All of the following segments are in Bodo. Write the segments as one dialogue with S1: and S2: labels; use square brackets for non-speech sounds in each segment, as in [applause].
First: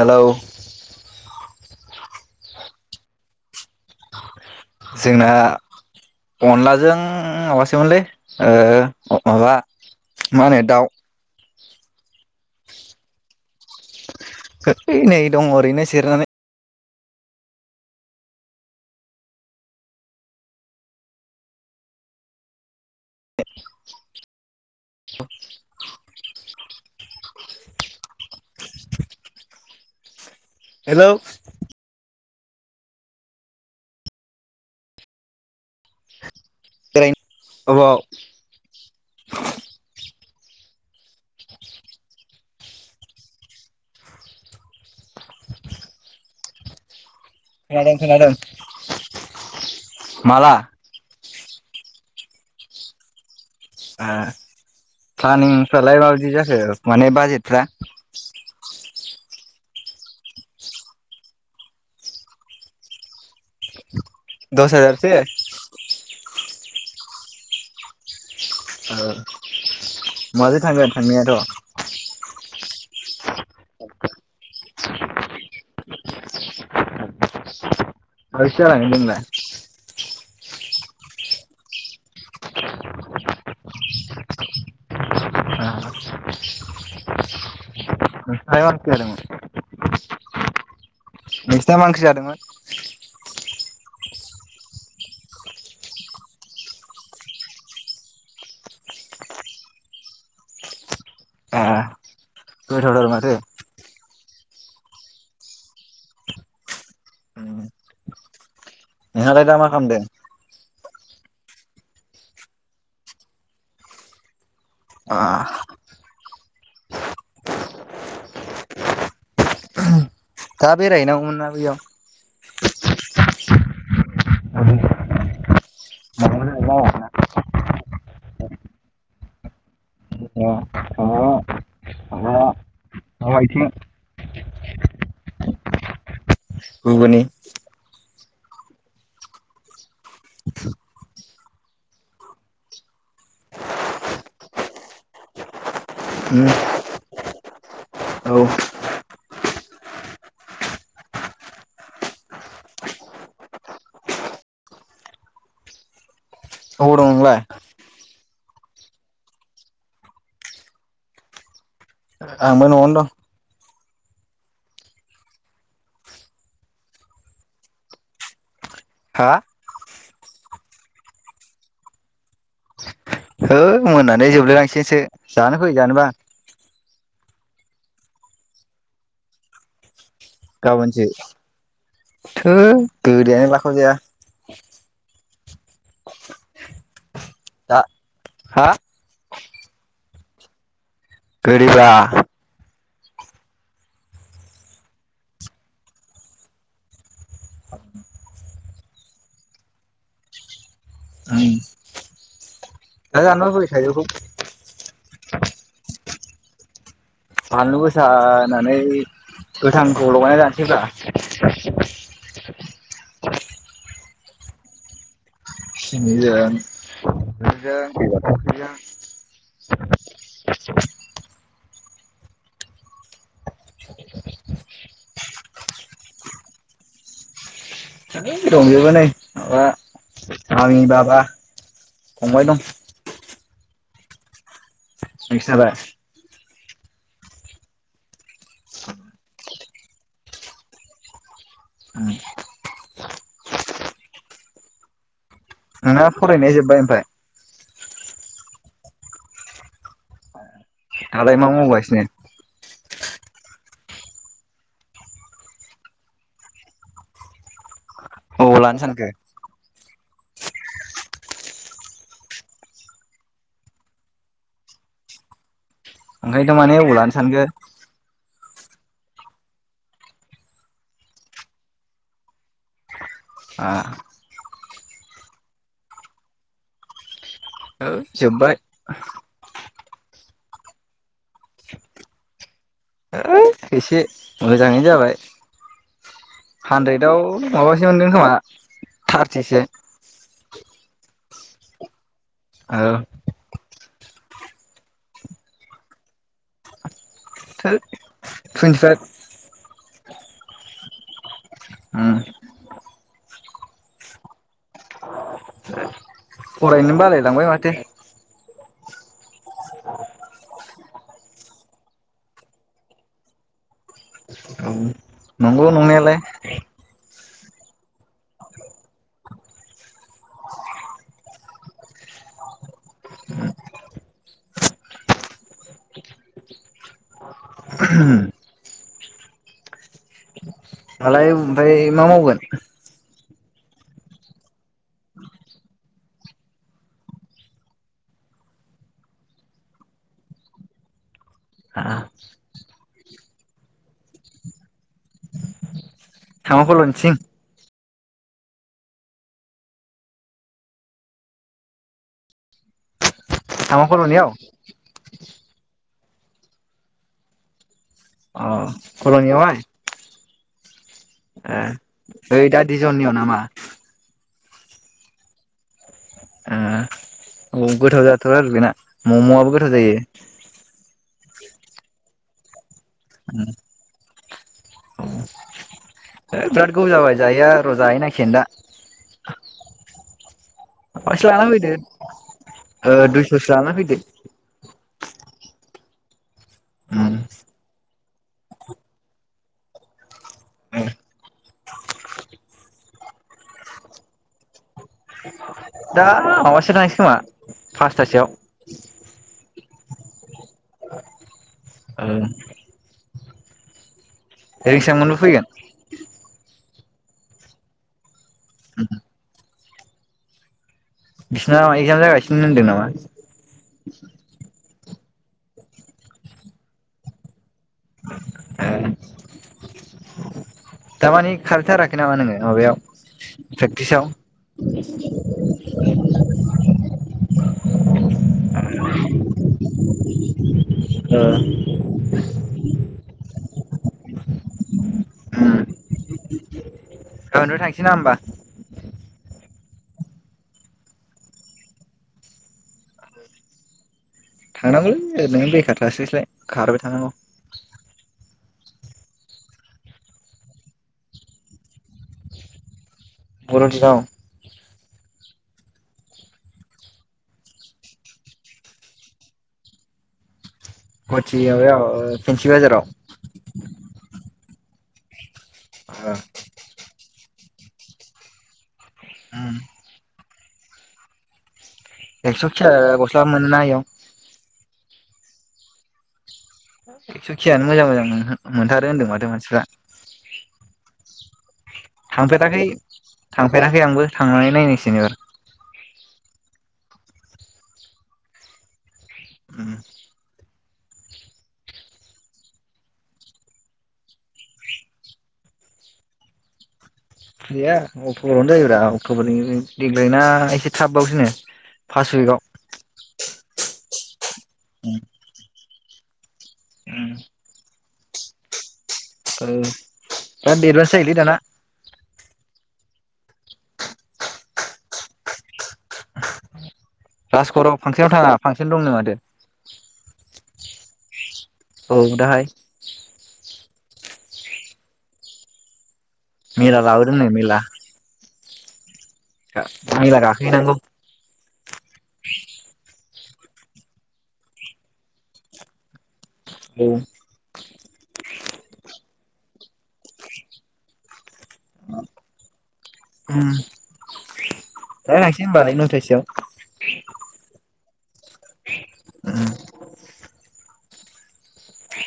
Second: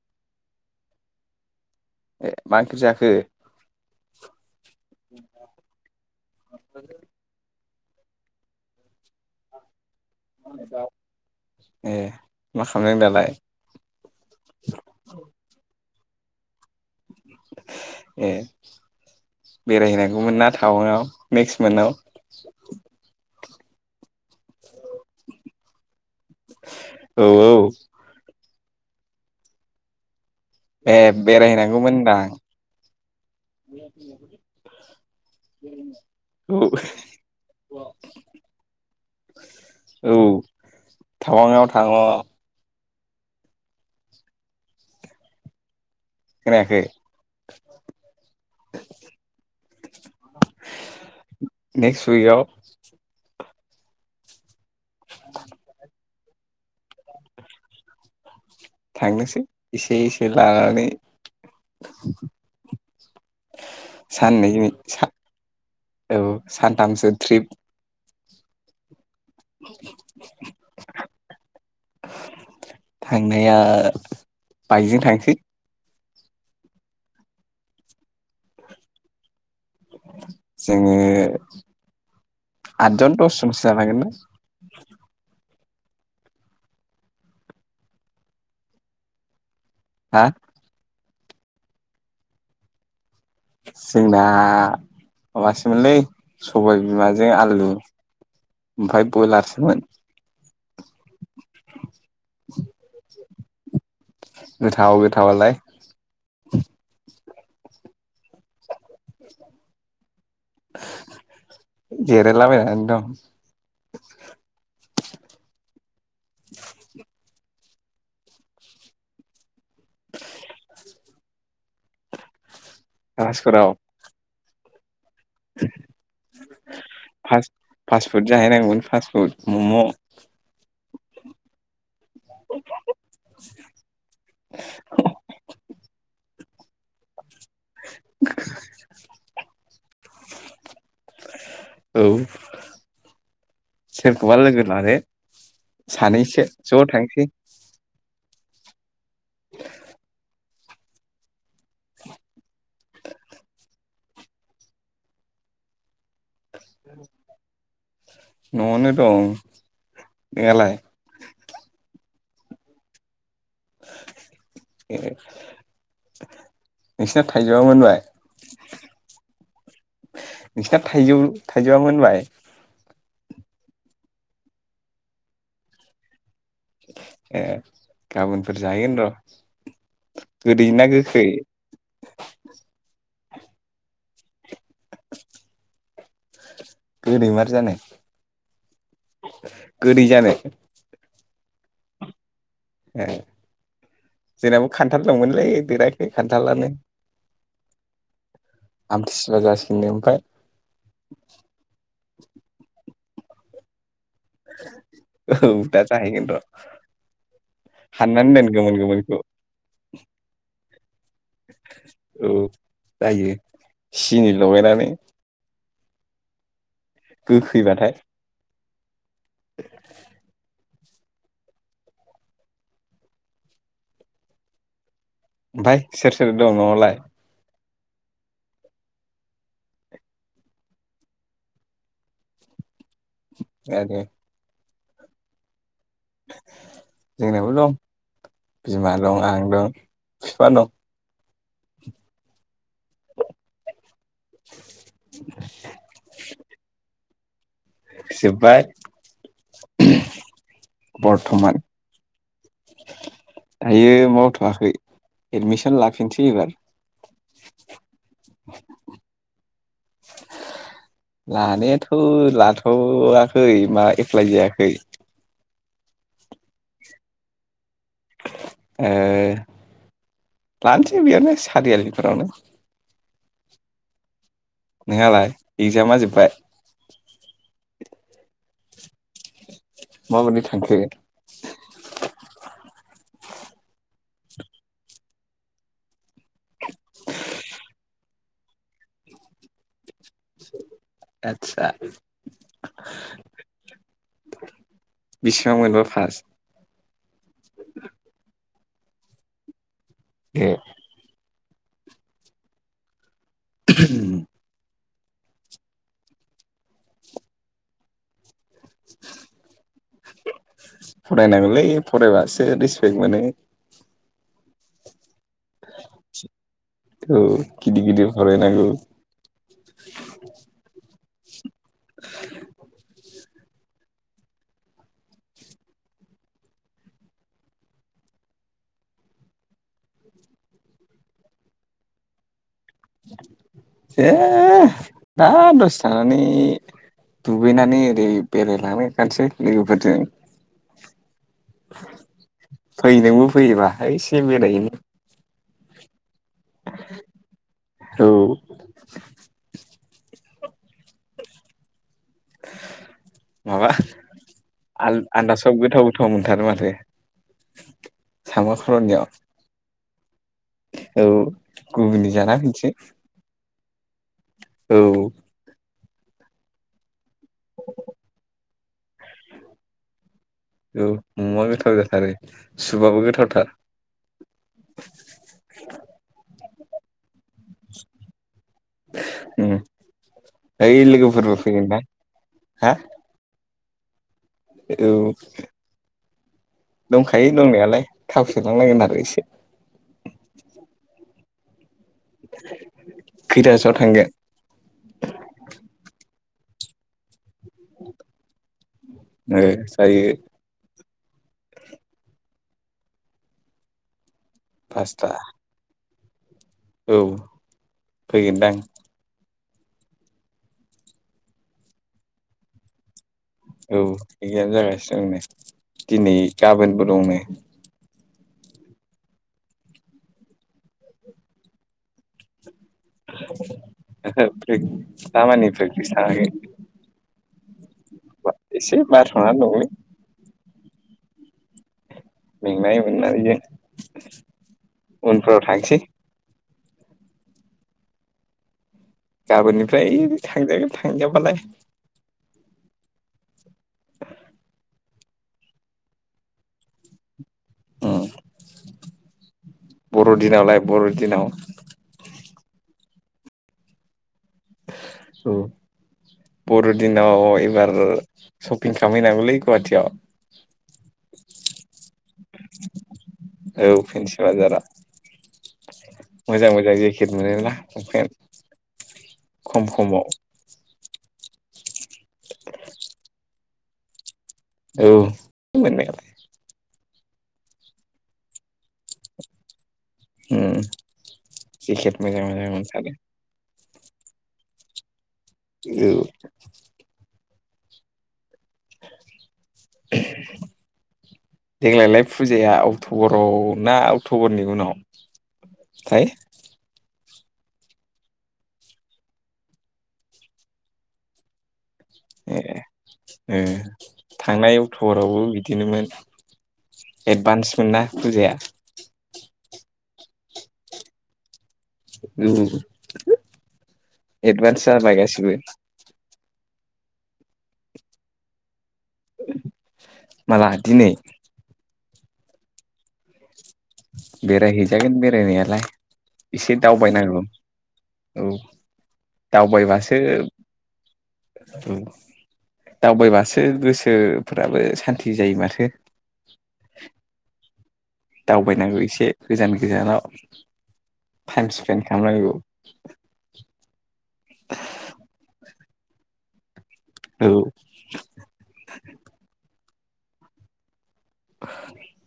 S1: हेलौ
S2: ए मा ओंख्रि जाखो
S1: जोंना अनलाजों माबास सोमोनलै ओ माबा मा होनो दाउ
S2: ए मा खालामदों दालाय
S1: है नै दं ओरैनो से जिरायनानै
S2: ए बेरायहैनांगौमोन ना टावाङाव नेकस्ट मान्थआव [inaudible]
S1: [inaudible]
S2: औ औ ए
S1: हेलौ
S2: बेरायहैनांगौमोनदां [inaudible]
S1: [unintelligible]
S2: थावङाआव थाङ खोनायाखै?
S1: खोनादों खोनादों माला?
S2: नेकस्ट उइकआव
S1: ओ फ्लानिं फ्रालाय मा बादि जाखो? माने बाजेथफ्रा। [inaudible]
S2: थांनोसै एसे एसे लानानै। साननैनि
S1: दस हाजारसो
S2: सा औ। सानथामसो ट्रिप।
S1: ओ माजों थांगोन थांनायाथ।
S2: थांनाया बाइकजों थांसै।
S1: साबैसे जालांगोन जोंलाय?
S2: जोङो आदजन दसजनसो जानांगोन दां।
S1: नोंसिना मा ओंख्रि जादोंमोन?
S2: हा।
S1: नोंसिना मा ओंख्रि जादोंमोन?
S2: जोंना माबासोमोनलै सबाय बिमाजों आलु ओमफ्राय बयलारसोमोन।
S1: ए गोथावथार माथो।
S2: गोथाव गोथावालाय।
S1: नोंहा लाय दा मा खालामदों?
S2: जिरायला बायनानै दं।
S1: आ
S2: [inaudible] बि [inaudible]
S1: दा बेराय हैनांगौ मोनना बैयाव।
S2: राजगराव।
S1: [unintelligible] [unintelligible]
S2: फास्टफुड जाहैनांगौमोन फासटफुड मम।
S1: माबा
S2: [inaudible]
S1: दाव आइथिं।
S2: [inaudible]
S1: गुगुनि।
S2: औ सोरखोबा लोगो लादो
S1: उम
S2: सानैसो ज थांसै
S1: औ
S2: [inaudible]
S1: अबाव
S2: औ।
S1: दं नोंलाय?
S2: नआवनो दं नोंहालाय?
S1: आंबो नआव दं।
S2: ए नोंसिना थाइजौआ मोनबाय।
S1: हा
S2: नोंसिना थाइजौ थाइजौआ मोनबाय?
S1: मोननानै जोबलायलांसैसो जानो फै जानोबा?
S2: ए गाबोनफोर जाहैगोन र। गोदै ना
S1: गाबोनसो
S2: गोखै
S1: थोद गोदैयानो लाखावजाया। [inaudible]
S2: [inaudible] गोदैमार जानो?
S1: दा हा
S2: गोदै जानो?
S1: गोदैब्रा
S2: ए जोंनाबो खान्थाल दंमोनलै देराखै खान्थालानो आमथिसुवा जासिगोननो ओमफ्राय
S1: उम दा जानोबा बै थाइजौखौ?
S2: औ दा जाहैगोन र'
S1: बानलु गोसा
S2: हाननानै दोन
S1: होननानै
S2: गोमोन गोमोनखौ
S1: गोथांखौ लगायना
S2: औ
S1: जानोसैब्रा
S2: जायो सिनि लगायनानै
S1: सिनिजों
S2: गोखैबाथाय
S1: [unintelligible]
S2: [inaudible]
S1: [inaudible]
S2: ओमफ्राय सोर सोर दं न'आवलाय?
S1: ओंलै दंजोबो नै माबा मामि बाबा फंबाय दं
S2: आ दे
S1: नोंसालाय?
S2: जोंनाबो दं बिमा दं आं दं फिफा दं
S1: नोंना फरायनाया जोब्बाय ओमफ्राय
S2: सिबाय
S1: दालाय मा मावगासिनो?
S2: दायो मावथ'वाखै एडमिसन लाफिनसै एबार
S1: अबाव लानो सानखो?
S2: लानायाथ' लाथ'वाखै मा एप्लाइ जायाखै।
S1: ओंखायनोथ' माने अबाव लानो सानखो?
S2: ओ लानोसै बेयावनो सारियालिफोरावनो।
S1: आ
S2: नोंहालाय इगजामा जोबबाय?
S1: औ जोबबाय
S2: माबादि थांखो?
S1: एसे मोजाङैनो जाबाय हानद्रेदाव माबा जोंदों खोमा थारथिसे
S2: [inaudible] आतसा
S1: औ
S2: बिसेबां मोनबा फास?
S1: टोट टुइन्टिफाइभ
S2: ए
S1: उम
S2: [unintelligible]
S1: फरायनो बालायलांबाय माथो
S2: फरायनांगोलै फरायबासो रिसपेक्ट मोनो
S1: औ नंगौ नंनायालाय
S2: गिदर गिदिर फराय नांगौ [inaudible]
S1: दालाय ओमफ्राय मा मावगोन
S2: ए दा दसे थानानै दुगैनानै ओरै बेरायलांबायथानोसै लोगोफोरजों फै नोंबो फैयोबा एसे बेरायहैनि
S1: हमा फलनसिं
S2: औ माबा
S1: थामा कल'नियाव
S2: आल आन्दासाव गोथाव गोथाव मोनथारो माथो।
S1: अ खल'नियाव हाय
S2: औ
S1: ए
S2: गुबुननि जाना
S1: ओइ दा
S2: फैनोसै
S1: दिजननियाव नामा?
S2: औ
S1: आ औ गोथाव जाथारो बेना मम आबो गोथाव जायो।
S2: ममआ गोथाव जाथारो सुबाबो गोथावथार
S1: ओ बिराद गोबाव जाबाय जायोया र जाहै नांसिगोन दा।
S2: उम ओइ
S1: माबासो
S2: लोगोफोरबो
S1: लाना
S2: फैगोन दां हा
S1: दानो फैदो।
S2: औ
S1: उम
S2: दंखायो दंनायालाय। थाव सोनांलायगोन आरो इसे खैथासोआव थांगोन?
S1: दा माबासोआव थांसै खोमा। फासथासोआव।
S2: ओ जायो।
S1: उम रिगसा
S2: पासथा
S1: मोनबो फैगोन?
S2: औ फैगोनदां।
S1: बिसिनाव एगजाम जागासिनो होनदों नामा?
S2: जोंनो दिनै गाबोनबो दंनो।
S1: ओ थामानि खारैथाराखै नामा नोङो माबायाव प्रेक्टिसाव
S2: ओहो दामानि प्रेकतिस थाङाखै। बा इसे बाथ'नान दंलै।
S1: ओ
S2: मेंनाय मोननानैनो उनफ्राव थांसै
S1: गाबोनथ' थांसै ना होमबा?
S2: गाबोननिफ्राय थांजागोन थांजाबालाय
S1: थांनांगौैलै ओरैनो बेखार थास्लासाय खारबाय थानांगौ।
S2: बर' दिनावलाय बर' दिनाव?
S1: बर'दिनाव?
S2: औ बर'दिनाव एबार सपपिं खालामहैनांगौलै गुवाटियाव
S1: गुवाटियाव [unintelligible]
S2: औ फेन्सि बाजारा
S1: ओ
S2: मोजां मोजां जेखेट मोनोना [unintelligible]
S1: उम
S2: खम खमाव
S1: एक्जफिजा गस्लाबो मोनोना इयाव?
S2: औ ओमोननायालाय
S1: एक्सुखियानो मोजां मोजां नोंहो मोनथारो होनदों माथो मानसिफ्रा
S2: ओम जेकेट मोजां मोजां मोनथारो
S1: फेराखै आंबो थांनानै नायनोसैनि एबार
S2: औ [inaudible]
S1: ओम
S2: देग्लायलाय फुजाया अक्ट'बराव ना अक्ट'बरनि उनाव थाय
S1: गैया अक्ट'बरावनो योब्रा अक्ट'बरनि देग्लायना एसे थाब बावसोनो फास उइकाव
S2: ए ओ थांनाय अक्ट'रावबो बिदिनोमोन एडभान्समोन ना? पुजाया
S1: औ ब्राद देरभास जायोलै दाना
S2: एडभान्स जाबाय गासैबो
S1: राजकरआव फांसनाव थाङा फांस सन दंनो मादो
S2: माला दिनै?
S1: औ दाहाय
S2: बेराय हैजागोन बेरायनायालाय एसे
S1: मेला
S2: दावबायनांगौ औ।
S1: गा मेला गाखो हैनांगौ
S2: औ दावबायबासो गोसोफोराबो सान्थि जायो माथो।
S1: औ
S2: दावबायनांगौ इसे गोजान गोजानाव। टाइम स्पेनड खाम नांगौ।
S1: दा नायसै होमबालाय न'यथा सोआव।
S2: औ [inaudible]
S1: [inaudible]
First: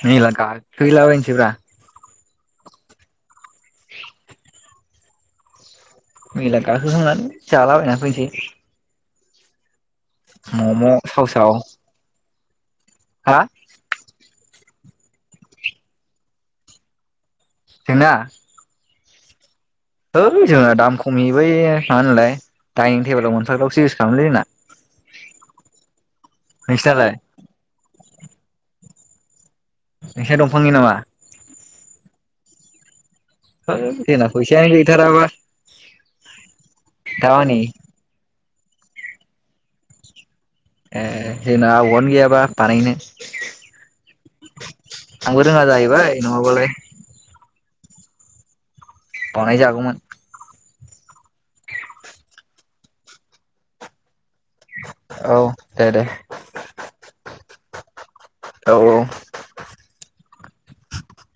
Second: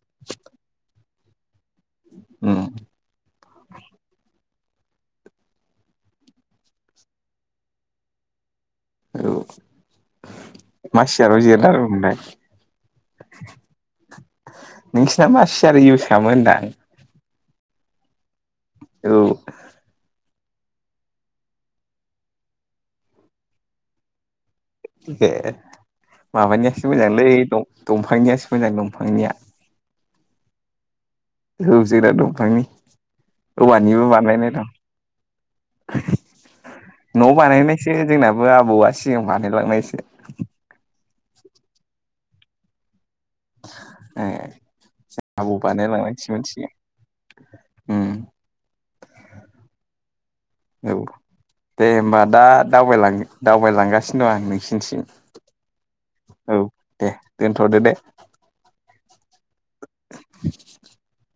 S1: मेला गाखो हैला बाय सैब्रा
S2: उम
S1: मेला गाखोखांनानै जाला बायना फैनोसै।
S2: औ
S1: मम'
S2: मा
S1: साव
S2: सियाराव
S1: साव
S2: जिरायना दं नोंलाय?
S1: हा
S2: नोंसिना मा सियार इउज खामो होनदां?
S1: जोङा
S2: औ
S1: है जोंना दाम खमि बै मा होनोमोनलाय डाइनिं टेबोलाव मोनफाग्राखौसो इउज खालामलै जोंना।
S2: एह माबानियासो
S1: नोंसिनालाय
S2: मोजांलै दं दंफांनियासो मोजां दंफांनिया।
S1: नोंसा दंफांनि नामा?
S2: औ जोना दंफांनि।
S1: है
S2: औवानिबो
S1: जोंना
S2: बानायनाय दं
S1: फैसायानो गैथाराबा दा मानि
S2: बो आबौआ सिगां बानायलांनायसो।
S1: ए जोंना आबौआनो गैयाबा बानायनो
S2: ए,
S1: आंबो
S2: जोंना आबौ
S1: रोङा जाहैबाय
S2: बानायलांनायसोमोन
S1: नङाबालाय
S2: सिगां। उम
S1: बानायजागौमोन।
S2: औ दे होमबा दा दावबायलां दावबायलांगासि दं आं नोंसिनिथिं
S1: औ दे दे
S2: औ दे। दोनथ'दो दे।
S1: औ औ
S2: [inaudible]